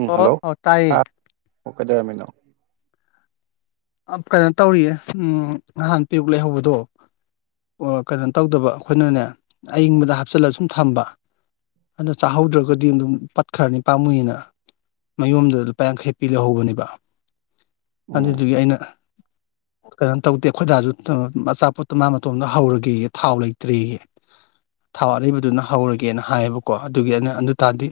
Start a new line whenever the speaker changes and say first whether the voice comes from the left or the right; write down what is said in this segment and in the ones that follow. right: ꯎꯝ
left: ꯑꯣ
right: ꯍꯜꯂꯣ
left: ꯑꯣ
right: ꯑ
left: ꯇꯥꯏꯌꯦ
right: ꯑꯣ ꯀꯩꯗꯧꯔꯝꯃꯤꯅꯣ
left: ꯀꯩꯅꯣ ꯇꯧꯔꯤꯌꯦ ꯎꯝ ꯅꯍꯥꯟ ꯄꯤꯔꯨꯛ ꯂꯩꯍꯧꯕꯗꯣ ꯀꯩꯅꯣ ꯇꯧꯗꯕ ꯑꯩꯈꯣꯏꯅꯅꯦ ꯑꯌꯪꯕꯗ ꯍꯥꯞꯆꯜꯂ ꯁꯨꯝ ꯊꯝꯕ ꯑꯗꯨꯗ ꯆꯥꯍꯧꯗ꯭ꯔꯒꯗꯤ ꯑꯗꯨꯝ ꯄꯠꯈ꯭ꯔꯅꯤ ꯄꯥꯝꯃꯨꯏꯌꯦꯅ ꯃꯌꯨꯝꯗ ꯂꯨꯄꯥ ꯌꯥꯡꯈꯩ ꯄꯤ ꯂꯩꯍꯧꯕꯅꯦꯕ ꯑꯗꯨꯗꯨꯒꯤ ꯑꯩꯅ
right: [inaudible]
left: ꯀꯩꯅꯣ ꯇꯧꯗꯦ ꯑꯩꯈꯣꯏꯗꯥꯁꯨ ꯑꯆꯥꯄꯣꯠꯇꯣ ꯃꯥ ꯃꯇꯣꯝꯗ ꯍꯧꯔꯒꯦꯒ ꯊꯥꯎ ꯂꯩꯇ꯭ꯔꯦꯒ ꯊꯥꯎ ꯑꯔꯩꯕꯗꯨꯅ ꯍꯧꯔꯒꯦꯅ ꯍꯥꯏꯌꯦꯕꯀꯣ ꯑꯗꯨꯒꯤ ꯑꯩꯅ ꯑꯗꯨꯇꯔꯗꯤ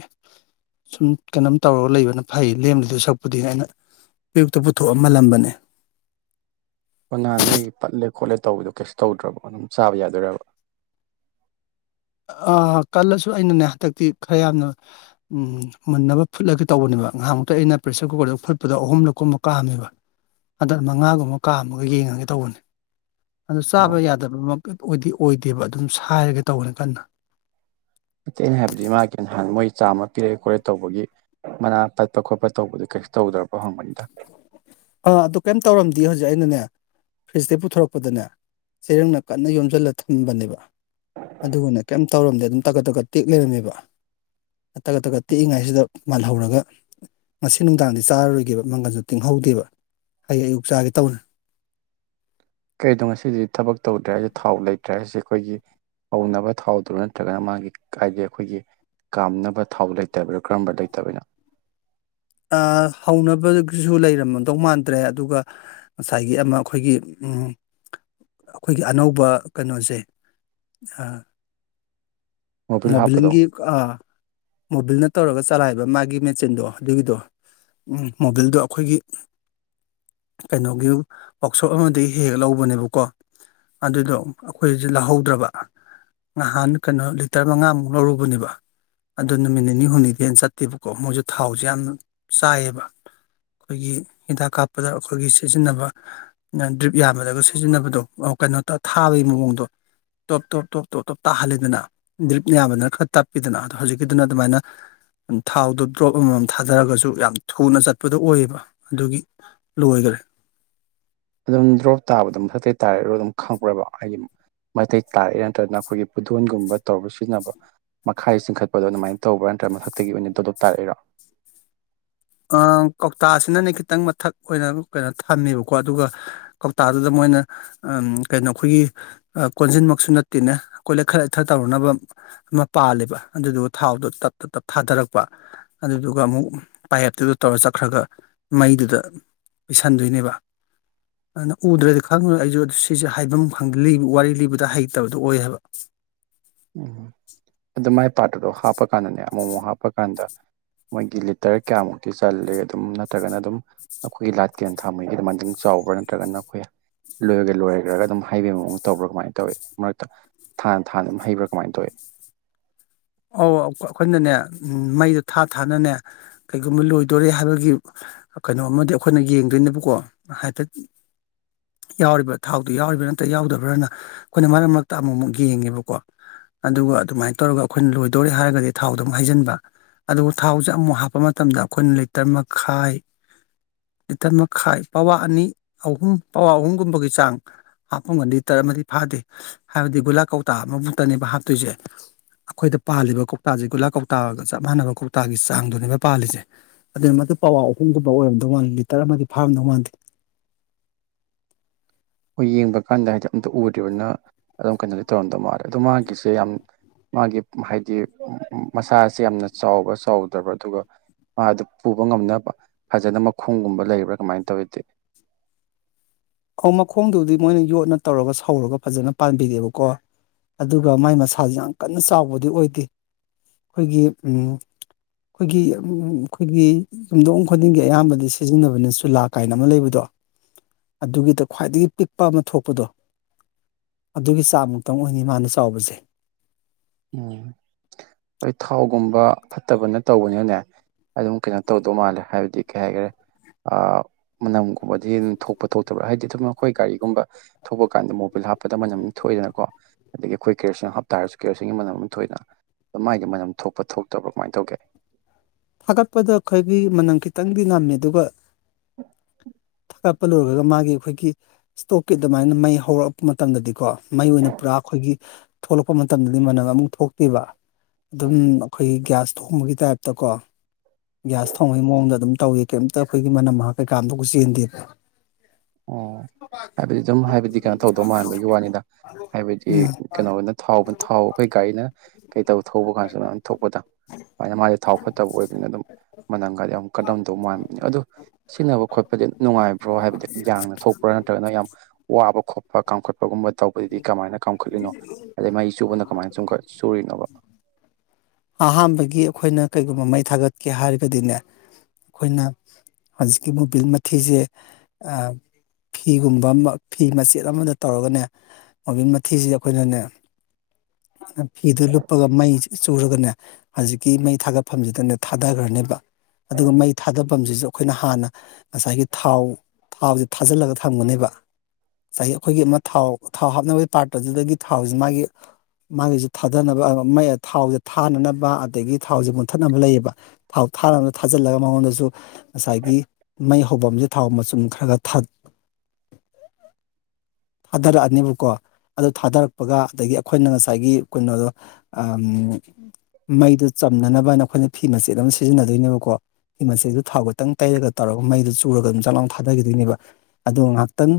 left: ꯁꯨꯝ ꯀꯩꯅꯣꯝ ꯇꯧꯔꯒ ꯂꯩꯕꯅ ꯐꯩ ꯂꯦꯝꯂꯤꯗꯨ ꯁꯛꯄꯨꯗꯤ ꯑꯩꯅ ꯑꯌꯨꯛꯇ ꯄꯨꯊꯣꯛꯑ ꯃꯜꯂꯝꯕꯅꯦ
right: ꯑꯣꯅꯥ ꯅꯣꯏꯒꯤ ꯄꯠꯂꯦ ꯈꯣꯠꯂꯦ ꯇꯧꯕꯗꯣ ꯀꯩꯁꯨ ꯇꯧꯗ꯭ꯔꯕꯣ ꯑꯗꯨꯝ ꯆꯥꯕ ꯌꯥꯗꯣꯏꯕ
left: ꯑꯥ ꯀꯜꯂꯁꯨ ꯑꯩꯅꯅꯦ ꯍꯟꯗꯛꯇꯤ ꯈꯔ ꯌꯥꯝꯅ ꯎꯝ ꯃꯨꯟꯅꯕ ꯐꯨꯠꯂꯒꯦ ꯇꯧꯕꯅꯦꯕ ꯉꯥꯏꯍꯃꯨꯛꯇ ꯑꯩꯅ ꯄ꯭ꯔꯦꯁꯔ ꯀꯨꯀꯔꯗ ꯐꯨꯠꯗꯣ ꯑꯍꯨꯝ ꯂꯛ ꯀꯨꯝꯕ ꯀꯥꯑꯝꯃꯦꯕ ꯍꯟꯗꯠ ꯃꯉꯥꯒꯨꯝꯕ ꯀꯥꯝ ꯑꯃꯒ ꯌꯦꯡꯉꯒꯦ ꯇꯧꯕꯅꯤ ꯑꯗꯨ
right: ꯑꯣ
left: ꯆꯥꯕ ꯌꯥꯗꯕ ꯑꯣꯏꯗꯤ ꯑꯣꯏꯗꯦꯕ ꯑꯗꯨꯝ ꯁꯥꯏꯔꯒꯦ ꯇꯧꯅꯤ ꯀꯟꯅ
right: ꯑꯇꯩꯅ ꯍꯥꯏꯕꯗꯤ ꯃꯥꯒꯤ ꯅꯥꯟ ꯃꯣꯏ ꯆꯥꯝꯃ ꯄꯤꯔꯛꯦ ꯈꯣꯠꯂꯦ ꯇꯧꯕꯒꯤ ꯃꯅꯥ ꯄꯠꯄ ꯈꯣꯠꯄ ꯇꯧꯕꯗꯨ ꯀꯩꯁꯨ ꯇꯧꯗ꯭ꯔꯄ ꯍꯪꯕꯅꯤꯗ
left: ꯑꯥ ꯑꯗꯨ ꯀꯩꯝ ꯇꯧꯔꯝꯗꯦ ꯍꯧꯖꯤꯛ ꯑꯩꯅꯅꯦ ꯐ꯭ꯔꯤꯁꯇ ꯄꯨꯊꯣꯔꯛꯄꯗꯅꯦ ꯆꯦꯔꯡꯅ ꯀꯟꯅ ꯌꯣꯝꯁꯤꯜꯂ ꯊꯝꯕꯅꯦꯕ ꯑꯗꯨꯒꯅ ꯀꯩꯝ ꯇꯧꯔꯝꯗꯦ ꯑꯗꯨꯝ ꯇꯛꯀꯠ ꯇꯀꯠ ꯇꯦꯛ ꯂꯩꯔꯝꯃꯦꯕ ꯇꯛ ꯇꯀꯛ ꯇꯦꯛꯏꯉꯥꯏꯁꯤꯗ ꯃꯥꯜꯍꯧꯔꯒ ꯉꯁꯤ ꯅꯨꯡꯗꯥꯡꯗꯤ ꯆꯥꯔꯔꯣꯏꯒꯦꯕ ꯃꯪꯒꯜꯁꯨ ꯇꯤꯡꯍꯧꯗꯦꯕ ꯑꯩ ꯑꯌꯨꯛ ꯆꯥꯒꯦ ꯇꯧꯅꯤ
right: ꯀꯩꯗꯣ ꯉꯁꯤꯗꯤ ꯊꯕꯛ ꯇꯧꯗ꯭ꯔꯦ ꯍꯥꯏꯁꯦ ꯊꯥꯎ ꯂꯩꯇ꯭ꯔꯦ ꯍꯥꯏꯁꯦ ꯑꯩꯈꯣꯏꯒꯤ ꯍꯧꯅꯕ ꯊꯥꯎꯗꯨ ꯅꯠꯇ꯭ꯔꯒꯅ ꯃꯥꯒꯤ ꯍꯥꯏꯗꯤ ꯑꯩꯈꯣꯏꯒꯤ ꯀꯥꯝꯅꯕ ꯊꯥꯎ ꯂꯩꯇꯕꯅꯣ ꯀꯔꯝꯕ ꯂꯩꯇꯕꯅꯣ
left: ꯑ ꯍꯧꯅꯕꯒꯤꯁꯨ ꯂꯩꯔꯝꯃꯗꯧ ꯃꯥꯟꯗ꯭ꯔꯦ ꯑꯗꯨꯒ ꯉꯁꯥꯏꯒꯤ ꯑꯃ ꯑꯩꯈꯣꯏꯒꯤ ꯎꯝ ꯑꯩꯈꯣꯏꯒꯤ ꯑꯅꯧꯕ ꯀꯩꯅꯣꯁꯦ ꯑ
right: ꯃꯣꯕꯤꯜ ꯍꯥꯞꯄꯗꯣ
left: ꯃꯣꯕꯤꯜꯒꯤ ꯑ ꯃꯣꯕꯤꯜꯅ ꯇꯧꯔꯒ ꯆꯂꯥꯏꯕ ꯃꯥꯒꯤ ꯃꯦꯆꯤꯟꯗꯣ ꯑꯗꯨꯒꯤꯗꯣ ꯃꯣꯕꯤꯜꯗꯣ ꯑꯩꯈꯣꯏꯒꯤ ꯀꯩꯅꯣꯒꯤ ꯋꯥꯛꯁꯣꯞ ꯑꯃꯗꯒꯤ ꯍꯦꯍꯛ ꯂꯧꯕꯅꯦꯕꯀꯣ ꯑꯗꯨꯗꯣ ꯑꯩꯈꯣꯏꯁꯦ ꯂꯧꯍꯧꯗ꯭ꯔꯕ ꯅꯍꯥꯟ ꯀꯩꯅꯣ ꯂꯤꯇꯔ ꯃꯉꯥꯃꯨꯛ ꯂꯧꯔꯨꯕꯅꯦꯕ ꯑꯗꯨ ꯅꯨꯃꯤꯠ ꯅꯤꯅꯤ ꯍꯨꯝꯅꯤꯗꯩ ꯍꯦꯟ ꯆꯠꯇꯦꯕꯀꯣ ꯃꯣꯏꯁꯨ ꯊꯥꯎꯁꯦ ꯌꯥꯝ ꯆꯥꯏꯌꯦꯕ ꯑꯩꯈꯣꯏꯒꯤ ꯍꯤꯗꯥꯛ ꯀꯥꯞꯄꯗ ꯑꯩꯈꯣꯏꯒꯤ ꯁꯤꯖꯤꯟꯅꯕ ꯗ꯭ꯔꯤꯞ ꯌꯥꯝꯕꯗꯒ ꯁꯤꯖꯤꯟꯅꯕꯗꯣ ꯀꯩꯅꯣ ꯇ ꯊꯥꯕꯒꯤ ꯃꯑꯣꯡꯗꯣ ꯇꯣꯞ ꯇꯣꯞ ꯇꯣꯞ ꯇꯣꯞ ꯇꯣꯞ ꯇꯥꯍꯜꯂꯤꯗꯅ ꯗ꯭ꯔꯤꯞ ꯑꯌꯥꯝꯕꯗꯅ ꯈꯔ ꯇꯞꯄꯤꯗꯅ ꯑꯗꯣ ꯍꯧꯖꯤꯛꯀꯤꯗꯨꯅ ꯑꯗꯨꯃꯥꯏꯅ ꯊꯥꯎꯗꯣ ꯗ꯭ꯔꯣꯞ ꯑꯃꯃꯝ ꯊꯥꯗꯔꯒꯁꯨ ꯌꯥꯝ ꯊꯨꯅ ꯆꯠꯄꯗꯣ ꯑꯣꯏꯌꯦꯕ ꯑꯗꯨꯒꯤ ꯂꯣꯏꯈꯔꯦ
right: ꯑꯗꯨꯝ ꯗ꯭ꯔꯣꯞ ꯇꯥꯕꯗꯣ ꯗꯨꯝ ꯃꯊꯛꯇꯩ ꯇꯥꯏꯔꯣ ꯑꯗꯨꯝ ꯈꯪꯕ꯭ꯔꯕ ꯍꯥꯏꯗꯤ ꯃꯩꯇꯩ ꯇꯥꯔꯛꯑꯦ ꯅꯠꯇ꯭ꯔꯒꯅ ꯑꯩꯈꯣꯏꯒꯤ ꯄꯨꯇꯣꯟꯒꯨꯝꯕ ꯇꯧꯔ ꯁꯤꯖꯤꯟꯅꯕ ꯃꯈꯥꯏ ꯆꯤꯡꯈꯠꯄꯗꯣ ꯑꯗꯨꯃꯥꯏꯅ ꯇꯧꯕ꯭ꯔꯥ ꯅꯠꯇ꯭ꯔ ꯃꯊꯛꯇꯒꯤ ꯑꯣꯏꯅ ꯗꯣꯞ ꯗꯣꯞ ꯇꯥꯔꯛꯏꯔꯣ
left: ꯑ ꯀꯧꯇꯥꯁꯤꯅꯅꯦ ꯈꯤꯇꯪ ꯃꯊꯛ ꯑꯣꯏꯅ ꯀꯩꯅꯣ ꯊꯝꯃꯦꯕꯀꯣ ꯑꯗꯨꯒ ꯀꯧꯇꯥꯗꯨꯗ ꯃꯣꯏꯅ ꯑꯝ ꯀꯩꯅꯣ ꯑꯩꯈꯣꯏꯒꯤ ꯀꯣꯟꯁꯤꯟꯃꯛꯁꯨ ꯅꯠꯇꯦꯅꯦ ꯈꯣꯏꯗ ꯈꯔ ꯂꯩꯊꯔ ꯇꯧꯔꯨꯅꯕ ꯑꯃ ꯄꯥꯂꯦꯕ ꯑꯗꯨꯗꯨꯒ ꯊꯥꯎꯗꯣ ꯇꯛꯇ ꯇꯛ ꯊꯥꯗꯔꯛꯄ ꯑꯗꯨꯗꯨꯒ ꯑꯃꯨꯛ ꯄꯥꯏꯌꯦꯞꯇꯨꯗ ꯇꯧꯔ ꯆꯠꯈ꯭ꯔꯒ ꯃꯩꯗꯨꯗ ꯄꯤꯁꯟꯗꯣꯏꯅꯦꯕ꯫
right: [inaudible]
left: ꯑꯗꯨꯅ ꯎꯗ꯭ꯔꯗꯤ ꯈꯪꯉꯣꯏ ꯑꯩꯁꯨ ꯑꯗꯨ ꯁꯤꯁꯦ ꯍꯥꯏꯐꯝ ꯈꯪꯗ ꯂꯤ ꯋꯥꯔꯤ ꯂꯤꯕꯗ ꯍꯩꯇꯕꯗꯣ ꯑꯣꯏ ꯍꯥꯏꯕ꯫
right: ꯎꯝ ꯑꯗꯨ ꯃꯥꯏ ꯄꯥꯔꯠꯇꯨꯗꯣ ꯍꯥꯞꯄꯀꯥꯟꯗꯅꯦ ꯑꯃꯨꯛ ꯃꯨꯛ ꯍꯥꯞꯄ ꯀꯥꯟꯗ ꯃꯣꯏꯒꯤ ꯂꯤꯇꯔ ꯀꯌꯥꯃꯨꯛꯇꯤ ꯆꯜꯂꯦ ꯑꯗꯨꯝ ꯅꯠꯇ꯭ꯔꯒꯅ ꯑꯗꯨꯝ ꯑꯩꯈꯣꯏꯒꯤ ꯂꯥꯇꯦꯟ ꯊꯥꯃꯩꯒꯤ ꯑꯗꯨꯃꯥꯏꯟꯗꯪ ꯆꯥꯎꯕ꯭ꯔꯥ ꯅꯠꯇ꯭ꯔꯒꯅ ꯑꯩꯈꯣꯏ ꯂꯣꯏꯒꯤ ꯂꯣꯏꯔꯈ꯭ꯔꯒ ꯑꯗꯨꯝ ꯍꯥꯏꯕꯩ ꯃꯑꯣꯡꯗ ꯇꯧꯕ꯭ꯔꯥ ꯀꯃꯥꯏꯅ ꯇꯧꯋꯤ ꯃꯔꯛꯇ ꯊꯥꯟ ꯊꯥꯟꯅ ꯑꯗꯨꯝ ꯍꯩꯕ꯭ꯔꯥ ꯀꯃꯥꯏ ꯇꯧꯏ꯫
left: ꯑꯧ ꯑꯈꯣ-ꯑꯈꯣꯏꯅꯅꯦ ꯎꯝ ꯃꯩꯗꯣ ꯊꯥ ꯊꯥꯅꯅꯦ ꯀꯩꯒꯨꯝꯕ ꯂꯣꯏꯗꯣꯔꯦ ꯍꯥꯏꯕꯒꯤ ꯀꯩꯅꯣ ꯑꯃꯗꯤ ꯑꯩꯈꯣꯏꯅ ꯌꯦꯡꯗꯣꯏꯅꯦꯕꯀꯣ ꯍꯥꯏꯐꯦꯠ ꯌꯥꯎꯔꯤꯕ꯭ꯔꯥ ꯊꯥꯎꯗꯣ ꯌꯥꯎꯔꯤꯕ꯭ꯔꯥ ꯅꯠꯇ꯭ꯔ ꯌꯥꯎꯗꯕ꯭ꯔꯅ ꯑꯩꯈꯣꯏꯅ ꯃꯔꯛ ꯃꯔꯛꯇ ꯑꯃꯨꯛ ꯑꯃꯨꯛ ꯌꯦꯡꯉꯦꯕꯀꯣ꯫ ꯑꯗꯨꯒ ꯑꯗꯨꯃꯥꯏꯅ ꯇꯧꯔꯒ ꯑꯩꯈꯣꯏꯅ ꯂꯣꯏꯗꯧꯔꯦ ꯍꯥꯏꯔꯒꯗꯤ ꯊꯥꯎꯗꯨ ꯑꯃꯨꯛ ꯍꯩꯖꯤꯟꯕ꯫ ꯑꯗꯨꯒ ꯊꯥꯎꯁꯦ ꯑꯃꯨꯃꯨꯛ ꯍꯥꯞꯄ ꯃꯇꯝꯗ ꯑꯩꯈꯣꯏꯅ ꯂꯤꯇꯔ ꯃꯈꯥꯏ ꯂꯤꯇꯔ ꯃꯈꯥꯏ ꯄꯋꯥ ꯑꯅꯤ ꯑꯍꯨꯝ ꯄꯋꯥ ꯑꯍꯨꯝꯒꯨꯝꯕꯒꯤ ꯆꯥꯡ ꯍꯥꯞꯄꯝꯒꯅꯤ ꯂꯤꯇꯔ ꯑꯃꯗꯤ ꯐꯥꯗꯦ ꯍꯥꯏꯕꯗꯤ ꯒꯨꯂꯥ ꯀꯧꯇꯥ ꯑꯃꯃꯨꯛꯇꯅꯦꯕ ꯍꯥꯞꯇꯣꯏꯁꯦ꯫ ꯑꯩꯈꯣꯏꯗ ꯄꯥꯜꯂꯤꯕ ꯀꯧꯇꯥꯁꯦ ꯒꯨꯂꯥ ꯀꯧꯇꯥꯒ ꯆꯞ ꯃꯥꯟꯅꯕ ꯀꯧꯇꯥꯒꯤ ꯆꯥꯡꯗꯨꯅꯦꯕ ꯄꯥꯜꯂꯤꯁꯦ꯫ ꯑꯗꯨꯅ ꯃꯗꯨ ꯄꯋꯥ ꯑꯍꯨꯝꯒꯨꯝꯕ ꯑꯣꯏꯔꯝꯗꯧ ꯃꯥꯥꯜꯂꯤ ꯂꯤꯇꯔ ꯑꯃꯗꯤ ꯐꯥꯔꯝꯗꯧ ꯃꯥꯟꯗꯦ꯫
right: ꯍꯣꯏ ꯌꯦꯡꯕ ꯀꯥꯟꯗ ꯍꯥꯏꯗꯤ ꯑꯝꯇ ꯎꯗ꯭ꯔꯤꯕꯅꯤꯅ ꯑꯗꯨꯝ ꯀꯩꯅꯣꯗꯤ ꯇꯧꯔꯝꯗꯧ ꯃꯥꯜꯂꯦ ꯑꯗꯣ ꯃꯥꯒꯤꯁꯦ ꯌꯥꯝ ꯃꯥꯒꯤ ꯍꯥꯏꯗꯤ ꯃ-ꯃꯁꯥꯁꯦ ꯌꯥꯝꯅ ꯆꯥꯎꯕ ꯆꯥꯎꯗ꯭ꯔꯕꯥ ꯑꯗꯨꯒ ꯃꯥꯗꯨ ꯄꯨꯕ ꯉꯝꯅꯕ ꯐꯖꯅ ꯃꯈꯣꯡꯒꯨꯝꯕ ꯂꯩꯕ꯭ꯔꯥ ꯀꯃꯥꯏꯅ ꯇꯧꯋꯤ ꯗꯨꯗꯤ꯫
left: ꯑꯧ ꯃꯈꯣꯡꯗꯨꯕꯨꯗꯤ ꯃꯣꯏꯅ ꯌꯣꯠꯅ ꯇꯧꯔꯒ ꯁꯧꯔꯒ ꯐꯖꯅ ꯄꯥꯟꯕꯤꯔꯦꯕꯀꯣ꯫ ꯑꯗꯨꯒ ꯃꯥꯏ ꯃꯁꯥꯁꯦ ꯌꯥꯝ ꯀꯟꯅ ꯆꯥꯎꯕꯗꯤ ꯑꯣꯏꯗꯦ ꯑꯩꯈꯣꯏꯒꯤ ꯎꯝ ꯑꯩꯈꯣꯏꯒꯤ ꯎꯝ ꯑꯩꯈꯣꯏꯒꯤ ꯌꯨꯝꯊꯣꯡ ꯈꯨꯗꯤꯡꯒꯤ ꯑꯌꯥꯝꯕꯗꯤ ꯁꯤꯖꯤꯟꯅꯕꯅꯦ ꯆꯨꯂꯥ ꯀꯥꯏꯅ ꯑꯃ ꯂꯩꯕꯗꯣ꯫ ꯑꯗꯨꯒꯤꯗ ꯈ꯭ꯋꯥꯏꯗꯒꯤ ꯄꯤꯛꯄ ꯑꯃ ꯊꯣꯛꯄꯗꯣ꯫ ꯑꯗꯨꯒꯤ ꯆꯥꯡ ꯃꯨꯛꯇꯪ ꯑꯣꯏꯅꯤ ꯃꯥꯅ ꯆꯥꯎꯕꯁꯦ꯫
right: ꯎꯝ ꯍꯣꯏ ꯊꯥꯎꯒꯨꯝꯕ ꯐꯠꯇꯕꯅ ꯇꯧꯕꯅꯤꯅꯅꯦ ꯑꯗꯨꯝ ꯀꯩꯅꯣ ꯇꯧꯗꯧ ꯃꯥꯜꯂꯦ ꯍꯥꯏꯕꯗꯤ ꯀꯩ ꯍꯥꯏꯒ꯭ꯔꯦ ꯑꯥ ꯃꯅꯝꯒꯨꯝꯕꯗꯤ ꯑꯗꯨꯝ ꯊꯣꯛꯄ ꯊꯣꯛꯇꯕ꯭ꯔꯥ ꯍꯥꯏꯗꯤ ꯑꯗꯨꯝ ꯑꯩꯈꯣꯏ ꯒꯥꯔꯤꯒꯨꯝꯕ ꯊꯧꯕ ꯀꯥꯟꯗ ꯃꯣꯕꯤꯜ ꯍꯥꯞꯄꯗ ꯃꯅꯝ ꯊꯣꯛꯏꯗꯅꯀꯣ ꯑꯗꯒꯤ ꯑꯩꯈꯣꯏ ꯀꯦꯔꯣꯁꯤꯟ ꯍꯥꯞꯇꯥꯔꯁꯨ ꯀꯦꯔꯣꯁꯤꯟ ꯒꯤ ꯃꯅꯝ ꯑꯃ ꯊꯣꯛꯏꯅ ꯑꯗꯨ ꯃꯥꯏꯗꯤ ꯃꯅꯝ ꯊꯣꯛꯄ ꯊꯣꯛꯇꯕ꯭ꯔꯥ ꯀꯃꯥꯏꯅ ꯇꯧꯒꯦ꯫
left: ꯊꯥꯒꯠꯄꯗ ꯑꯈꯣꯏꯒꯤ ꯃꯅꯝ ꯈꯤꯇꯪꯗꯤ ꯅꯝꯃꯦ ꯑꯗꯨꯒ
right: [inaudible]
left: ꯊꯥꯒꯠꯄ ꯂꯣꯏꯒ꯭ꯔꯒ ꯃꯥꯒꯤ ꯑꯩꯈꯣꯏꯒꯤ ꯁ꯭ꯇꯣꯚꯀꯤ ꯑꯗꯨꯃꯥꯏꯅ ꯃꯩ ꯍꯧꯔꯛꯄ ꯃꯇꯝꯗꯗꯤꯀꯣ ꯃꯩ ꯑꯣꯏꯅ ꯄꯨꯔꯥ ꯑꯈꯣꯏꯒꯤ ꯊꯣꯛꯂꯛꯄ ꯃꯇꯝꯗꯗꯤ ꯃꯅꯝ ꯑꯃꯨꯛ ꯊꯣꯛꯇꯦꯕ ꯑꯗꯨꯝ ꯑꯈꯣꯏꯒꯤ ꯒ꯭ꯌꯥꯁ ꯊꯣꯡꯕꯒꯤ ꯇꯥꯏꯞꯇꯀꯣ ꯒ꯭ꯌꯥꯁ ꯊꯣꯡꯕꯩ ꯃꯑꯣꯡꯗ ꯑꯗꯨꯝ ꯇꯧꯏ ꯀꯩꯝꯇ ꯑꯩꯈꯣꯏꯒꯤ ꯃꯅꯝ ꯃꯍꯥ ꯀꯩꯀꯥ [unintelligible] ꯆꯦꯟꯗꯦꯕ꯫
right: ꯑꯣ ꯍꯥꯏꯕꯗꯤ ꯑꯗꯨꯝ ꯍꯥꯏꯕꯗꯤ ꯀꯩꯅꯣ ꯇꯧꯗꯧ ꯃꯥꯟꯕꯒꯤ ꯋꯥꯅꯤꯗ ꯍꯥꯏꯕꯗꯤ
left: ꯎꯝ
right: ꯀꯩꯅꯣ ꯅꯠ ꯊꯥꯎꯕ ꯊꯥꯎ ꯑꯩꯈꯣꯏ ꯒꯥꯔꯤꯅ ꯀꯩ ꯇꯧ ꯊꯧꯕ ꯀꯥꯟꯁꯨ ꯃꯌꯥꯝ ꯊꯣꯛꯄꯗꯣ ꯑꯗꯨꯃꯥꯏꯅ ꯃꯥꯁꯨ ꯊꯥꯎ ꯐꯠ ꯇꯕ ꯑꯣꯏꯕꯅꯤꯅ ꯑꯗꯨꯝ ꯃꯅꯝꯒꯗꯤ ꯌꯥꯝ ꯀꯂꯝꯗꯧ ꯃꯥꯟꯕꯅꯤ ꯑꯗꯨ ꯁꯤꯖꯤꯟꯅꯕ ꯈꯣꯠꯄꯗꯤ [unintelligible] ꯅꯨꯡꯉꯥꯏꯕ꯭ꯔꯣ ꯍꯥꯏꯕꯗꯤ ꯌꯥꯡꯅ ꯊꯣꯛꯄ꯭ꯔꯥ ꯅꯠꯇ꯭ꯔꯒꯅ ꯌꯥꯝ ꯋꯥꯕ ꯈꯣꯠꯄ ꯀꯥꯝꯈꯠ ꯄꯒꯨꯝꯕ ꯇꯧꯕꯗꯗꯤ ꯀꯃꯥꯏꯅ ꯀꯥꯝꯈꯠꯂꯤꯅꯣ ꯑꯗꯩ ꯃꯩ ꯆꯨꯕꯅ ꯀꯃꯥꯏꯅ ꯆꯨꯝꯈꯠ ꯆꯨꯔꯤꯅꯣꯕ꯫
left: ꯑꯍꯥꯟꯕꯒꯤ ꯑꯩꯈꯣꯏꯅ ꯀꯩꯒꯨꯝꯕ ꯃꯩ ꯊꯥꯒꯠꯀꯦ ꯍꯥꯏꯔꯒꯗꯤꯅꯦ ꯑꯈꯣꯏꯅ ꯍꯧꯖꯤꯛꯀꯤ ꯃꯣꯕꯤꯜ ꯃꯊꯤꯁꯦ ꯑ ꯐꯤꯒꯨꯝꯕ ꯑꯃ ꯐꯤ ꯃꯆꯦꯠ ꯑꯃꯗ ꯇꯧꯔꯒꯅꯦ ꯃꯣꯕꯤꯜ ꯃꯊꯤꯁꯤ ꯑꯩꯈꯣꯏꯅꯅꯦ ꯐꯤꯗ ꯂꯨꯞꯄꯒ ꯃꯩ ꯆꯨꯔꯒꯅꯦ ꯍꯧꯖꯤꯛꯀꯤ ꯃꯩ ꯊꯥꯒꯠꯐꯝꯁꯤꯗꯅꯦ ꯊꯥꯗꯒ꯭ꯔꯅꯦꯕ ꯑꯗꯨꯒ ꯃꯩ ꯊꯥꯗꯐꯝꯁꯤꯁꯨ ꯑꯩꯈꯣꯏꯅ ꯍꯥꯟꯅ ꯉꯁꯥꯏꯒꯤ ꯊꯥꯎ ꯊꯥꯎꯁꯦ ꯊꯥꯖꯤꯜꯂꯒ ꯊꯝꯒꯅꯤꯕ ꯉꯁꯥꯏꯒꯤ ꯑꯩꯈꯣꯏꯒꯤ ꯑꯃ ꯊꯥꯎ ꯊꯥꯎ ꯍꯥꯞꯅꯕꯒꯤ ꯄꯥꯔꯇꯗꯨꯗꯒꯤ ꯊꯥꯎꯁꯤ ꯃꯥꯒꯤ ꯃꯥꯒꯤꯁꯨ ꯊꯥꯗꯅꯕ ꯃꯥꯏ ꯊꯥꯎꯁꯦ ꯊꯥꯅꯅꯕ ꯑꯗꯒꯤ ꯊꯥꯎꯁꯦ ꯃꯨꯟꯊꯠꯅꯕ ꯂꯩꯌꯦꯕ ꯊꯥꯥꯎ ꯊꯥꯅꯕꯗ ꯊꯥꯖꯤꯜꯂꯒ ꯃꯉꯣꯟꯗꯁꯨ ꯉꯁꯥꯏꯒꯤ ꯃꯩ ꯍꯧꯕꯝꯁꯦ ꯊꯥꯎ ꯃꯆꯨꯝ ꯈꯔ ꯈꯔ ꯊꯥ
right: [inaudible]
left: ꯊꯥꯗꯔꯛꯑ ꯅꯦꯕꯀꯣ ꯑꯗꯨ ꯊꯥꯗꯔꯛꯄꯒ ꯑꯗꯒꯤ ꯑꯩꯈꯣꯏꯅ ꯉꯁꯥꯏꯒꯤ ꯀꯩꯅꯣꯗꯣ ꯑꯥ ꯎꯝ ꯃꯩꯗꯨ ꯆꯝꯅꯅꯕ ꯍꯥꯏꯅ ꯑꯩꯈꯣꯏꯅ ꯐꯤ ꯃꯆꯦꯠ ꯑꯃ ꯁꯤꯖꯤꯟꯅꯗꯣꯏꯅꯦꯕꯀꯣ ꯐꯤ ꯃꯆꯦꯗꯨ ꯊꯥꯎ ꯈꯤꯇꯪ ꯇꯩꯔꯒ ꯇꯧꯔꯒ ꯃꯩꯗꯨ ꯆꯨꯔꯒ ꯑꯗꯨꯝ ꯆꯥꯛꯂꯥꯎꯅ ꯊꯥꯗꯈꯤꯗꯣꯏꯅꯦꯕ ꯑꯗꯨ ꯉꯍꯥꯛꯇꯪ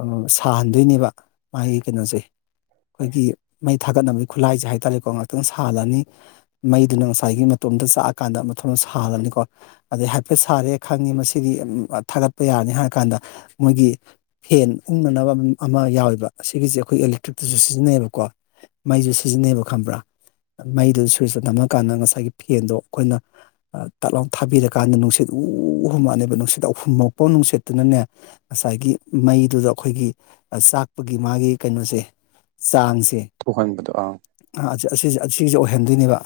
left: ꯑꯥ ꯁꯥꯍꯟꯗꯣꯏꯅꯦꯕ ꯃꯥꯒꯤ ꯀꯩꯅꯣꯁꯦ ꯑꯩꯈꯣꯏꯒꯤ ꯃꯩ ꯊꯥꯒꯠꯅꯕꯒꯤ ꯈꯨꯠꯂꯥꯏꯁꯦ ꯍꯥꯏꯇꯥꯔꯦꯀꯣ ꯉꯍꯥꯛꯇꯪ ꯁꯥꯍꯜꯂꯅꯤ ꯃꯩꯗꯨꯅ ꯉꯁꯥꯏꯒꯤ ꯃꯇꯣꯝꯗ ꯆꯥꯛꯑꯀꯥꯟꯗ ꯃꯊꯟꯗ ꯁꯥꯔꯅꯤꯀꯣ ꯑꯗꯩ ꯍꯥꯏꯐꯦꯠ ꯁꯥꯔꯦ ꯈꯪꯉꯤ ꯃꯁꯤꯗꯤ ꯊꯥꯒꯠꯄ ꯌꯥꯅꯤ ꯍꯥꯏꯔ ꯀꯥꯟꯗ ꯃꯣꯏꯒꯤ ꯐꯦꯟ ꯎꯪꯅꯅꯕ ꯑꯃ ꯌꯥꯎꯋꯦꯕ ꯑꯁꯤꯒꯤꯁꯦ ꯑꯩꯈꯣꯏ ꯏꯂꯦꯛꯇ꯭ꯔꯤꯛꯇꯁꯨ ꯁꯤꯖꯤꯟꯅꯩꯌꯦꯕꯀꯣ ꯃꯩꯁꯨ ꯁꯤꯖꯤꯟꯅꯩꯕ ꯈꯪꯕ꯭ꯔꯥ ꯃꯩꯗꯨ ꯁ꯭ꯋꯔꯤꯁꯇꯣ ꯅꯝꯃ ꯀꯥꯟꯗ ꯉꯁꯥꯏꯒꯤ ꯐꯦꯟꯗꯣ ꯑꯩꯈꯣꯏꯅ ꯇꯛꯂꯥꯎ ꯊꯥꯕꯤꯔꯀꯥꯟꯗ ꯅꯨꯡꯁꯤꯠ ꯎ ꯎ ꯍꯨꯝꯃꯛꯑꯅꯦꯕ ꯅꯨꯡꯁꯤꯠ ꯑꯍꯨꯝꯃꯛꯄꯥ ꯅꯨꯡꯁꯤꯠꯇꯨꯅꯅꯦ ꯉꯁꯥꯏꯒꯤ ꯃꯩꯗꯨꯗ ꯑꯈꯣꯏꯒꯤ ꯆꯥꯛ ꯒꯤ ꯃꯥꯒꯤ ꯀꯩꯅꯣꯁꯦ ꯆꯥꯡꯁꯦ
right: ꯊꯣꯛꯍꯟꯕꯗꯣ ꯑꯥ
left: ꯑꯁ ꯑꯁꯤꯁꯦ ꯑꯁꯤꯖꯦ ꯑꯣꯏꯍꯟꯗꯣꯏꯅꯦꯕ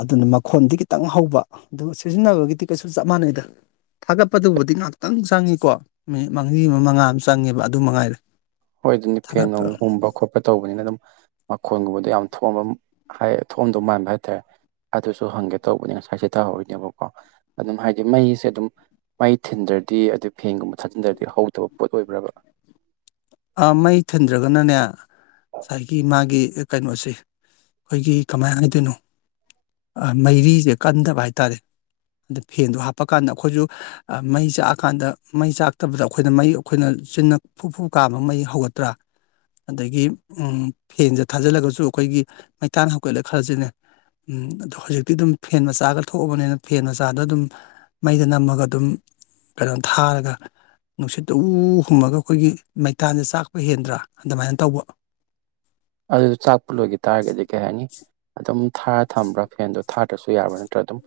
left: ꯑꯗꯨꯅ ꯃꯈꯣꯟꯗꯤ ꯈꯤꯇꯪ ꯍꯧꯕ ꯑꯗꯨꯝ ꯁꯤꯖꯤꯟꯅꯕꯒꯤꯗꯤ ꯀꯩꯁꯨ ꯆꯞ ꯃꯥꯟꯅꯩꯗ ꯊꯥꯒꯠꯄꯗꯨꯕꯨꯗꯤ ꯉꯥꯛꯇꯪ ꯆꯪꯉꯤꯀꯣ ꯃꯤꯅꯤꯠ ꯃꯔꯤ ꯑꯃ ꯃꯉꯥ ꯑꯃ ꯆꯪꯉꯦꯕ ꯑꯗꯨ ꯃꯉꯥꯏꯔꯦ
right: ꯍꯣꯏ ꯑꯗꯨꯅꯤ ꯐꯦꯟ
left: ꯊꯥꯒꯠꯄ
right: ꯅꯨꯡ ꯍꯨꯝꯕ ꯈꯣꯠꯄ ꯇꯧꯕꯅꯤꯅ ꯑꯗꯨꯝ ꯃꯈꯣꯟꯒꯨꯝꯕꯗꯨ ꯌꯥꯝ ꯊꯣꯡꯑꯝꯕ ꯍꯥꯏ ꯊꯣꯛꯑꯝꯗꯧ ꯃꯥꯟꯕ ꯍꯥꯏꯇꯥꯔꯦ ꯑꯗꯨꯁꯨ ꯍꯪꯒꯦ ꯇꯧꯕꯅꯦ ꯉꯁꯥꯏ ꯆꯤꯊꯍꯧꯔꯤꯅꯦꯕꯀꯣ ꯑꯗꯨꯝ ꯍꯥꯏꯗꯤ ꯃꯩꯁꯦ ꯑꯗꯨꯝ ꯃꯩ ꯊꯤꯟꯗ꯭ꯔꯗꯤ ꯑꯗꯩ ꯐꯦꯟꯒꯨꯝꯕ ꯊꯥꯖꯤꯟꯗ꯭ꯔꯗꯤ ꯍꯧꯗꯕ ꯄꯣꯠ ꯑꯣꯏꯕ꯭ꯔꯕ
left: ꯑꯥ ꯃꯩ ꯊꯤꯟꯗ꯭ꯔꯒꯅꯅꯦ ꯉꯁꯥꯏꯒꯤ ꯃꯥꯒꯤ ꯀꯩꯅꯣꯁꯤ ꯑꯩꯈꯣꯏꯒꯤ ꯀꯃꯥꯏ ꯍꯥꯏꯗꯣꯏꯅꯣ ꯃꯩꯔꯤꯁꯦ ꯀꯟꯗꯕ ꯍꯥꯏꯇꯥꯔꯦ ꯑꯗꯨ ꯐꯦꯟꯗꯨ ꯍꯥꯞꯄꯀꯥꯟꯗ ꯑꯈꯣꯏꯁꯨ ꯑꯥ ꯃꯩ ꯆꯥꯛꯑꯀꯥꯟꯗ ꯃꯩ ꯆꯥꯛꯇꯕꯗꯣ ꯑꯩꯈꯣꯏꯅ ꯃꯩ ꯑꯩꯈꯣꯏꯅ ꯆꯤꯟꯅ ꯐꯨꯐꯨ ꯀꯥꯝꯃ ꯃꯩ ꯍꯧꯒꯠꯇ꯭ꯔꯥ ꯑꯗꯒꯤ ꯎꯝ ꯐꯦꯟꯖꯦ ꯊꯥꯖꯤꯜꯂꯒꯖꯨ ꯑꯈꯣꯏꯒꯤ ꯃꯩꯇꯥꯟ ꯍꯧꯒꯠꯂꯦ ꯈꯜꯂꯖꯤꯅꯦ ꯎꯝ ꯑꯗꯣ ꯍꯧꯖꯤꯛꯇꯤ ꯑꯗꯨꯝ ꯐꯦꯟ ꯃꯆꯥꯒ ꯊꯣꯛꯑꯕꯅꯤꯅ ꯐꯦꯟ ꯃꯆꯥꯗꯣ ꯑꯗꯨꯝ ꯃꯩꯗ ꯅꯝꯃꯒ ꯑꯗꯨꯝ ꯀꯩꯅꯣ ꯊꯥꯔꯒ ꯅꯨꯡꯁꯤꯠꯇ ꯎ ꯎ ꯍꯨꯝꯃꯒ ꯈꯣꯏꯒꯤ ꯃꯩꯇꯥꯟꯖꯦ ꯆꯥꯛꯄ ꯍꯦꯟꯗ꯭ꯔꯥ ꯑꯗꯃꯥꯏꯅ ꯇꯧꯕ
right: ꯑꯗꯨꯖꯨ ꯆꯥꯛꯄ ꯂꯣꯏꯒꯤ ꯇꯥꯔꯒꯗꯤ ꯀꯩ ꯍꯥꯏꯅꯤ ꯑꯗꯨꯝ ꯊꯥꯔ ꯊꯝꯕ꯭ꯔꯥ ꯐꯦꯟꯗꯣ ꯊꯥꯗ꯭ꯔꯁꯨ ꯌꯥꯕ꯭ꯔ ꯅꯠꯇ꯭ꯔ ꯑꯗꯨꯝ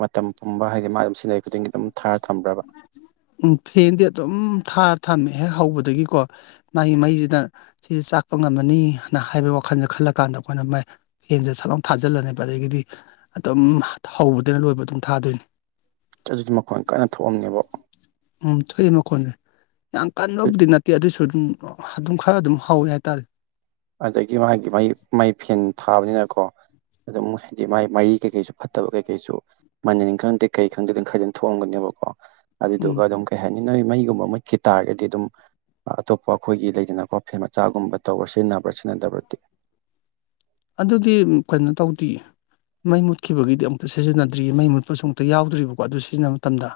right: ꯃꯇꯝ ꯄꯨꯝꯕ ꯍꯥꯏꯗꯤ ꯃꯥ ꯗꯨꯝ ꯁꯤꯖꯤꯟꯅꯔꯤ ꯈꯨꯗꯤꯡꯒꯤ ꯑꯗꯨꯝ ꯊꯥꯔ ꯊꯝꯕ꯭ꯔꯕ
left: ꯎꯝ ꯐꯦꯟꯗꯤ ꯑꯗꯨꯝ ꯊꯥꯔ ꯊꯝꯃꯦ ꯍꯦꯛ ꯍꯧꯕꯗꯒꯤꯀꯣ ꯃꯥꯒꯤ ꯃꯩꯖꯤꯅ ꯁꯤꯖꯦ ꯆꯥꯛꯄ ꯉꯝꯃꯅꯤꯅ ꯍꯥꯏꯕ ꯋꯥꯈꯟꯖꯦ ꯈꯜꯂꯀꯥꯟꯗ ꯑꯈꯣꯏꯅ ꯃꯥꯏ ꯐꯦꯟꯖꯦ ꯁꯠ ꯂꯥꯎ ꯊꯥꯖꯤꯜꯂꯅꯦꯕ ꯑꯗꯒꯤꯗꯤ ꯑꯗꯨꯝ ꯍꯧꯕꯗꯩꯅ ꯂꯣꯏꯕ ꯑꯗꯨꯝ ꯊꯥꯗꯣꯏꯅꯤ
right: ꯑꯗꯨꯗꯤ ꯃꯈꯣꯟ ꯀꯟꯅ ꯊꯣꯛꯑꯝꯅꯦꯕꯣ
left: ꯎꯝ ꯊꯣꯛꯑꯦ ꯃꯈꯣꯟꯖꯦ ꯌꯥꯝ ꯀꯟꯕꯕꯨꯗꯤ ꯅꯠꯇꯦ ꯑꯗꯨꯏꯁꯨ ꯑꯗꯨꯝ ꯑꯗꯨꯝ ꯈꯔ ꯑꯗꯨꯝ ꯍꯧꯋꯦ ꯍꯥꯏꯇꯥꯔꯦ
right: ꯑꯗꯒꯤ ꯃꯥꯒꯤ ꯃꯥꯒꯤ ꯃꯩ ꯐꯦꯟ ꯊꯥꯕꯅꯤꯅꯀꯣ ꯑꯗꯨꯝ ꯍꯥꯏꯗꯤ ꯃꯥꯏ ꯃꯥꯏꯒꯤ ꯀꯩꯀꯩꯁꯨ ꯐꯠꯇꯕ ꯀꯩꯀꯩꯁꯨ ꯃꯅꯤꯟ ꯈꯪꯗꯦ ꯀꯩ ꯈꯪꯗꯦ ꯑꯗꯨꯝ ꯈꯔꯗꯤꯝ ꯊꯣꯛꯑꯝꯒꯅꯦꯕꯀꯣ ꯑꯗꯨꯗꯨꯒ
left: ꯎꯝ
right: ꯑꯗꯨꯝ ꯀꯩ ꯍꯥꯏꯅꯤ ꯅꯣꯏ ꯃꯩꯒꯨꯝꯕ ꯃꯨꯠꯈꯤ ꯇꯥꯔꯒꯗꯤ ꯑꯗꯨꯝ ꯑꯇꯣꯞꯄ ꯑꯈꯣꯏꯒꯤ ꯂꯩꯗꯅꯀꯣ ꯐꯦꯟ ꯃꯆꯥꯒꯨꯝꯕ ꯇꯧꯔ ꯁꯤꯖꯤꯟꯅꯕ꯭ꯔꯥ ꯁꯤꯖꯤꯟꯅꯗꯕ꯭ꯔꯗꯤ
left: ꯑꯗꯨꯗꯤ ꯎꯝ ꯀꯩꯅꯣ ꯇꯧꯗꯤꯌꯦ ꯃꯩ ꯃꯨꯠꯈꯤꯕꯒꯤꯗꯤ ꯑꯃꯨꯛꯇ ꯁꯤꯖꯤꯟꯅꯗ꯭ꯔꯤ ꯃꯩ ꯃꯨꯠꯄꯁꯨ ꯑꯃꯨꯛꯇ ꯌꯥꯎꯗ꯭ꯔꯤꯕꯀꯣ ꯑꯗꯨ ꯁꯤꯖꯤꯟꯅꯕ ꯃꯇꯝꯗꯥ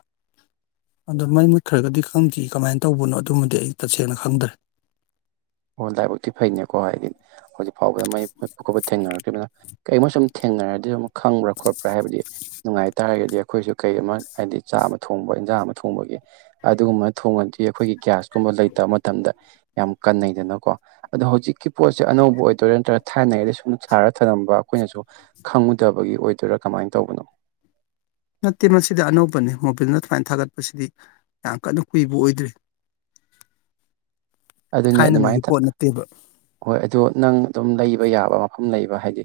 left: ꯑꯗꯣ ꯃꯩ ꯃꯨꯠꯈ꯭ꯔꯒꯗꯤ ꯈꯪꯗ꯭ꯔꯤ ꯀꯃꯥꯏꯅ ꯇꯧꯕꯅꯣ ꯑꯗꯨꯃꯗꯤ ꯑꯩ ꯇꯁꯦꯡꯅ ꯈꯪꯗ꯭ꯔꯦ
right: ꯑꯣ ꯂꯥꯏꯕꯛꯇꯤ ꯐꯩꯅꯦꯀꯣ ꯍꯥꯏꯗꯤ ꯍꯧꯖꯤꯛ ꯐꯥꯎꯕꯗ ꯃꯩ ꯃꯨꯠꯄ ꯈꯣꯠꯄ ꯊꯦꯡꯅꯔꯛꯇ꯭ꯔꯤꯝꯅꯤꯅ ꯀꯩꯃ ꯁꯨꯝ ꯊꯦꯡꯅꯔꯗꯤ ꯗꯨꯝ ꯈꯪꯕ꯭ꯔ ꯈꯣꯠꯄ꯭ꯔ ꯍꯥꯏꯕꯗꯤ ꯅꯨꯡꯉꯥꯏꯇꯥꯥꯔꯒꯗꯤ ꯑꯈꯣꯏꯁꯨ ꯀꯩ ꯑꯃ ꯍꯥꯏꯗꯤ ꯆꯥ ꯑꯃ ꯊꯣꯡꯕ ꯏꯟꯖꯥꯡ ꯑꯃ ꯊꯣꯡꯕꯒꯤ ꯑꯗꯨꯒꯨꯝꯕꯅ ꯊꯣꯡꯉꯗꯤ ꯑꯈꯣꯏꯒꯤ ꯒ꯭ꯌꯥꯁ ꯀꯨꯝꯕ ꯂꯩꯇꯕ ꯃꯇꯝꯗ ꯌꯥꯝ ꯀꯟꯅꯩ ꯗꯅꯀꯣ ꯑꯗꯣ ꯍꯧꯖꯤꯛꯀꯤ ꯄꯣꯠꯁꯦ ꯑꯅꯧꯕ ꯑꯣꯏꯗꯣꯏꯔ ꯅꯠꯇ꯭ꯔꯒ ꯊꯥꯏꯅꯉꯩꯗꯩ ꯁꯨꯝ ꯁꯥꯔ ꯊꯅꯝꯕ ꯑꯈꯣꯏꯅꯁꯨ ꯈꯪꯉꯨꯗꯕꯒꯤ ꯑꯣꯏꯗꯣꯏꯔꯥ ꯀꯃꯥꯏꯟ ꯇꯧꯕꯅꯣ
left: ꯅꯠꯇꯦ ꯃꯁꯤꯗꯤ ꯑꯅꯧꯕꯅꯤ ꯃꯣꯕꯤꯜꯅ ꯗꯨꯃꯥꯏꯅ ꯊꯥꯒꯠꯄꯁꯤꯗꯤ ꯌꯥꯝ ꯀꯟꯅ ꯀꯨꯏꯕ ꯑꯣꯏꯗ꯭ꯔꯤ
right: ꯑꯗꯨꯅꯦ ꯑꯗꯨꯃꯥꯏꯟ
left: ꯊꯥꯏꯅꯉꯩꯒꯤ
right: ꯇ
left: ꯄꯣꯠ ꯅꯠꯇꯦꯕ
right: ꯍꯣꯏ ꯑꯗꯣ ꯅꯪ ꯑꯗꯨꯝ ꯂꯩꯕ ꯌꯥꯕ ꯃꯐꯝ ꯂꯩꯕ ꯍꯥꯏꯗꯤ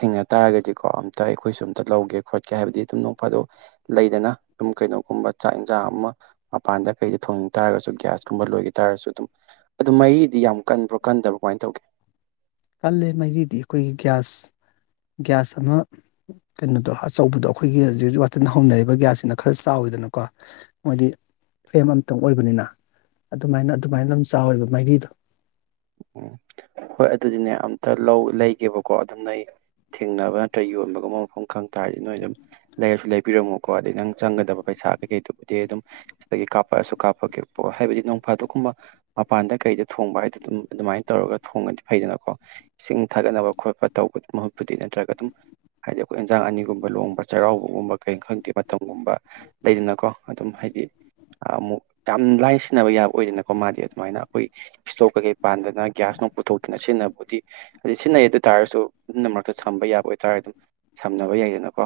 right: ꯊꯦꯡꯅ ꯇꯥꯔꯒꯗꯤꯀꯣ ꯑꯝꯇ ꯑꯩꯈꯣꯏꯁꯨ ꯑꯝꯇ ꯂꯧꯒꯦ ꯈꯣꯠꯀꯦ ꯍꯥꯏꯕꯗꯤ ꯑꯗꯨꯝ ꯅꯣꯡ ꯐꯥꯗꯣꯛ ꯂꯩꯗꯅꯥ ꯗꯨꯝ ꯀꯩꯅꯣꯒꯨꯝꯕ ꯆꯥꯛ ꯑꯦꯟꯖꯥꯡ ꯑꯃ ꯃꯄꯥꯟꯗ ꯀꯩꯗ ꯊꯣꯡꯅꯤꯡ ꯇꯥꯔꯒꯁꯨ ꯒ꯭ꯌꯥꯁꯀꯨꯝꯕ ꯂꯣꯏꯒꯤ ꯇꯔꯁꯨ ꯑꯗꯨꯝ ꯑꯗꯨ ꯃꯩꯔꯤꯗꯤ ꯌꯥꯝ ꯀꯟꯕ꯭ꯔꯣ ꯀꯟꯗꯕ꯭ꯔꯣ ꯀꯃꯥꯏꯅ ꯇꯧꯒꯦ
left: ꯀꯜꯂꯦ ꯃꯩꯔꯤꯗꯤ ꯑꯩꯈꯣꯏꯒꯤ ꯒ꯭ꯌꯥꯁ ꯒ꯭ꯌꯥꯁ ꯑꯃ ꯀꯩꯅꯣꯗꯣ ꯑꯆꯧꯕꯗꯣ ꯑꯈꯣꯏꯒꯤ ꯖꯤꯔꯤꯛ ꯋꯥꯇꯤꯟ ꯍꯧꯅꯔꯤꯕ ꯒ꯭ꯌꯥꯁꯁꯤꯅ ꯈꯔ ꯆꯥꯎꯋꯤꯗꯅꯀꯣ ꯃꯣꯏꯗꯤ ꯐ꯭ꯔꯦꯝ ꯑꯃꯇꯪ ꯑꯣꯏꯕꯅꯤꯅ ꯑꯗꯨꯃꯥꯏꯅ ꯑꯗꯨꯃꯥꯏꯅ ꯑꯗꯨꯝ ꯆꯥꯎꯋꯦꯕ ꯃꯩꯔꯤꯗꯣ
right: ꯎꯝ ꯍꯣꯏ ꯑꯗꯨꯗꯤꯅꯦ ꯑꯝꯇ ꯂꯧ ꯂꯩꯒꯦꯕꯀꯣ ꯑꯗꯨꯝ ꯅꯣꯏ ꯊꯦꯡꯅꯕ ꯅꯠꯇ꯭ꯔ ꯌꯣꯟꯕꯒꯨꯝꯕ ꯃꯐꯝ ꯈꯪ ꯇꯥꯔꯗꯤ ꯅꯣꯏ ꯑꯗꯨꯝ ꯂꯩꯔꯁꯨ ꯂꯩꯕꯤꯔꯝꯃꯣꯀꯣ ꯑꯗꯩ ꯅꯪ ꯆꯪꯒꯗꯕ ꯄꯩꯁꯥ ꯀꯩꯀꯩꯗꯨꯕꯨꯗꯤ ꯑꯗꯨꯝ ꯁꯤꯗꯒꯤ ꯀꯥꯞꯄꯛꯑꯁꯨ ꯀꯥꯞꯄꯛꯀꯦꯀꯣ ꯍꯥꯏꯕꯗꯤ ꯅꯣꯡꯐꯥꯗꯣꯛꯀꯨꯝꯕ ꯃꯄꯥꯟꯗ ꯀꯩꯗ ꯊꯣꯡꯕ ꯍꯥꯏꯗꯤ ꯑꯗꯨꯝ ꯑꯗꯨꯃꯥꯏꯟ ꯇꯧꯔꯒ ꯊꯣꯡꯉꯗꯤ ꯐꯩꯗꯅꯀꯣ ꯏꯁꯤꯡ ꯊꯥꯒꯠꯅꯕ ꯈꯣꯠꯄ ꯇꯧꯕꯒꯤ ꯃꯍꯨꯠꯄꯨꯗꯤ ꯅꯠꯇ꯭ꯔꯒ ꯑꯗꯨꯝ ꯍꯥꯏꯗꯤ ꯑꯈꯣꯏ ꯏꯟꯖꯥꯡ ꯑꯅꯤꯒꯨꯝꯕ ꯂꯣꯡꯕ ꯆꯩꯔꯥꯎꯕꯒꯨꯝꯕ ꯀꯔꯤ ꯈꯪꯗꯦ ꯃꯇꯝꯒꯨꯝꯕ ꯂꯩꯗꯅꯀꯣ ꯑꯗꯨꯝ ꯍꯥꯏꯗꯤ ꯑꯥꯃꯨꯛ ꯌꯥꯝ ꯂꯥꯏ ꯁꯤꯟꯅꯕ ꯌꯥꯕ ꯑꯣꯏꯗꯅꯀꯣ ꯃꯥꯗꯤ ꯑꯗꯨꯃꯥꯏꯅ ꯑꯈꯣꯏ ꯏꯁꯇꯣꯛ ꯀꯩꯀꯩ ꯄꯥꯟꯗꯅ ꯒ꯭ꯌꯥꯁ ꯅꯨꯡ ꯄꯨꯊꯣꯛꯇꯅ ꯁꯤꯟꯅꯕꯨꯗꯤ ꯁꯤꯟꯅꯩ ꯑꯗꯨꯇꯥꯥꯔꯁꯨ ꯑꯗꯨꯅ ꯃꯔꯛꯇ ꯁꯝꯕ ꯌꯥꯕ ꯑꯣꯏꯇꯥꯔ ꯁꯝꯅꯕ ꯌꯥꯏꯗꯅꯀꯣ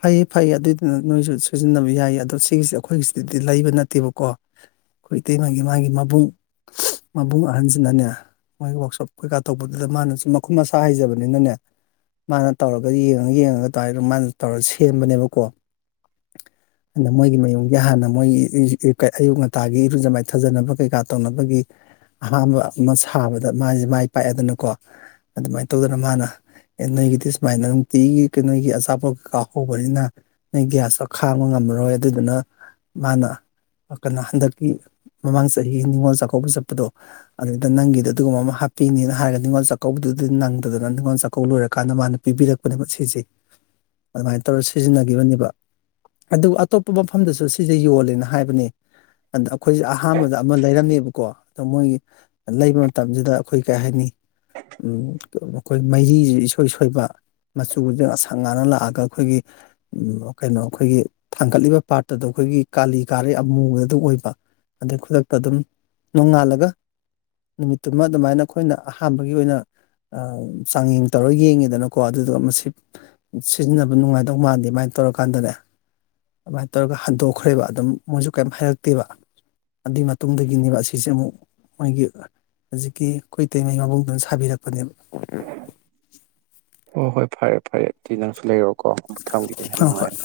left: ꯐꯩꯌꯦ ꯐꯩꯌꯦ ꯑꯗꯨꯏꯗꯨꯅ ꯅꯣꯏꯖꯨ ꯁꯤꯖꯤꯟꯅꯕ ꯌꯥꯏꯌꯦ ꯑꯗꯣ ꯁꯤꯒꯤꯖꯦ ꯑꯈꯣꯏꯒꯤꯖꯤꯗꯗꯤ ꯂꯩꯕ ꯅꯠꯇꯦꯕꯀꯣ ꯈꯣꯢ ꯏꯇꯩꯃꯒꯤ ꯃꯥꯒꯤ ꯃꯕꯨꯡ ꯎꯝꯁ ꯃꯕꯨꯡ ꯑꯍꯟꯖꯤꯅꯅꯦ ꯃꯥꯏ ꯋꯥꯛꯁꯣꯞ ꯀꯩꯀꯥ ꯇꯧꯕꯗꯨꯗ ꯃꯥꯅꯖꯨ ꯃꯈꯨꯠ ꯃꯁꯥ ꯍꯩꯖꯕꯅꯤꯅꯅꯦ ꯃꯥꯅ ꯇꯧꯔꯒ ꯌꯦꯡꯉ ꯌꯦꯡꯉꯒ ꯑꯗꯥꯢꯅ ꯎꯨꯝ ꯇꯧꯔꯒ ꯃꯥꯅ ꯁꯦꯝꯕꯅꯦꯕꯀꯣ [unintelligible] ꯑꯍꯥꯟꯕ ꯑꯃ ꯁꯥꯕꯗ ꯃꯥꯏꯁꯦ ꯃꯥꯏ ꯄꯥꯛꯑꯦꯗꯅꯀꯣ ꯑꯗꯨꯃꯥꯏꯅ ꯇꯧꯗꯅ ꯃꯥꯅ ꯑꯦ ꯅꯣꯏꯒꯤꯗꯤ ꯁꯨꯃꯥꯏꯅ ꯅꯨꯡꯇꯤꯒꯤ ꯀꯩꯅꯣꯒꯤ ꯑꯆꯥꯄꯣꯠ ꯀꯥꯀꯧꯕꯅꯤꯅ ꯅꯪ ꯒ꯭ꯌꯥꯁꯇꯣ ꯈꯥꯡꯕ ꯉꯝꯃꯔꯣꯏ ꯑꯗꯨꯗꯨꯅ ꯃꯥꯅ ꯑꯥ ꯀꯩꯅꯣ ꯍꯟꯗꯛꯀꯤ ꯃꯃꯥꯡ ꯆꯍꯤꯒꯤ ꯅꯤꯡꯉꯣꯜ ꯆꯥꯛꯀꯧꯕ ꯆꯠꯄꯗꯣ ꯑꯗꯨꯗ ꯅꯪꯒꯤꯗꯣ ꯑꯗꯨꯒꯨꯝꯕ ꯑꯃ ꯍꯥꯞꯄꯤꯅꯤꯅ ꯍꯥꯏꯔꯒ ꯅꯤꯡꯉꯣꯜ ꯆꯥꯛꯀꯧꯕꯗꯨꯗꯤ ꯅꯪꯗꯗꯅ ꯅꯤꯡꯉꯣꯜ ꯆꯥꯛꯀꯧꯕ ꯂꯣꯏꯔꯀꯥꯟꯗ ꯃꯥꯅ ꯄꯤꯕꯤꯔꯛꯄꯅꯦ ꯁꯤꯁꯦ ꯑꯗꯨꯃꯥꯏꯅ ꯇꯧꯔ ꯁꯤꯖꯤꯟꯅꯈꯤꯕꯅꯦꯕ ꯑꯗꯨ ꯑꯇꯣꯞꯄ ꯃꯐꯝꯗꯁꯨ ꯁꯤꯁꯦ ꯌꯣꯜꯂꯦꯅ ꯍꯥꯏꯕꯅꯦ ꯑꯗ ꯑꯩꯈꯣꯏꯁꯦ ꯑꯍꯥꯟꯕꯗ ꯑꯃ ꯂꯩꯔꯝꯃꯦꯕꯀꯣ ꯑꯗꯣ ꯃꯣꯏꯒꯤ ꯂꯩꯕ ꯃꯇꯝꯁꯤꯗ ꯑꯩꯈꯣꯏ ꯀꯩ ꯍꯥꯏꯅꯤ ꯑꯝ ꯑꯩꯈꯣꯏ ꯃꯩꯔꯤꯁꯤ ꯏꯁꯣꯏ ꯁꯣꯏꯕ ꯃꯆꯨꯁꯤꯅ ꯑꯁꯪ ꯉꯥꯡꯅ ꯂꯥꯛꯑꯒ ꯑꯈꯣꯏꯗꯤ ꯎꯝ ꯀꯩꯅꯣ ꯑꯩꯈꯣꯏꯒꯤ ꯊꯥꯡꯒꯠꯂꯤꯕ ꯄꯥꯠꯇꯗꯣ ꯑꯩꯈꯣꯏꯒꯤ ꯀꯥꯂꯤ ꯀꯥꯔꯦ ꯑꯃꯨꯕꯗꯣ ꯑꯗꯨ ꯑꯣꯏꯕ ꯑꯗꯩ ꯈꯨꯗꯛꯇ ꯑꯗꯨꯝ ꯅꯣꯡꯉꯥꯜꯂꯒ ꯅꯨꯃꯤꯠꯇꯨꯃ ꯑꯗꯨꯃꯥꯏꯅ ꯑꯩꯈꯣꯏꯅ ꯑꯍꯥꯟꯕꯒꯤ ꯑꯣꯏꯅ ꯑ ꯆꯥꯡꯌꯦꯡ ꯇꯧꯔ ꯌꯦꯡꯉꯤꯗꯅꯀꯣ ꯑꯗꯨꯗꯨ ꯑꯃ ꯁꯤ ꯁꯤꯖꯤꯟꯅꯕ ꯑꯗꯨ ꯅꯨꯡꯉꯥꯏꯗꯧ ꯃꯥꯟꯗꯦ ꯑꯗꯨꯥꯏꯅ ꯇꯧꯔꯀꯥꯟꯗꯅꯦ ꯑꯗꯨꯃꯥꯏꯅ ꯇꯧꯔꯒ ꯍꯟꯗꯣꯛꯈ꯭ꯔꯦꯕ ꯑꯗꯨꯝ ꯃꯣꯏꯁꯨ ꯀꯩꯝ ꯍꯥꯏꯔꯛꯇꯦꯕ ꯑꯗꯨꯏ ꯃꯇꯨꯡꯗꯒꯤꯅꯦꯕ ꯑꯁꯤꯁꯦ ꯑꯃꯨꯛ ꯃꯣꯏꯒꯤ ꯍꯧꯖꯤꯛꯀꯤ ꯑꯩꯈꯣꯏ ꯏꯇꯩꯩꯃ ꯃꯕꯨꯡꯗꯨꯅ ꯁꯥꯕꯤꯔꯛꯄꯅꯦꯕ
right: ꯍꯣ ꯍꯣꯏ ꯐꯔꯦ ꯐꯔꯦ ꯑꯗꯨꯗꯤ ꯅꯪꯁꯨ ꯂꯩꯔꯣꯀꯣ ꯊꯝꯈꯤꯒꯦ ꯌꯥꯝ
left: ꯍꯣꯏ ꯍꯣꯏ
right: ꯅꯨꯡꯉꯥꯏꯔꯦ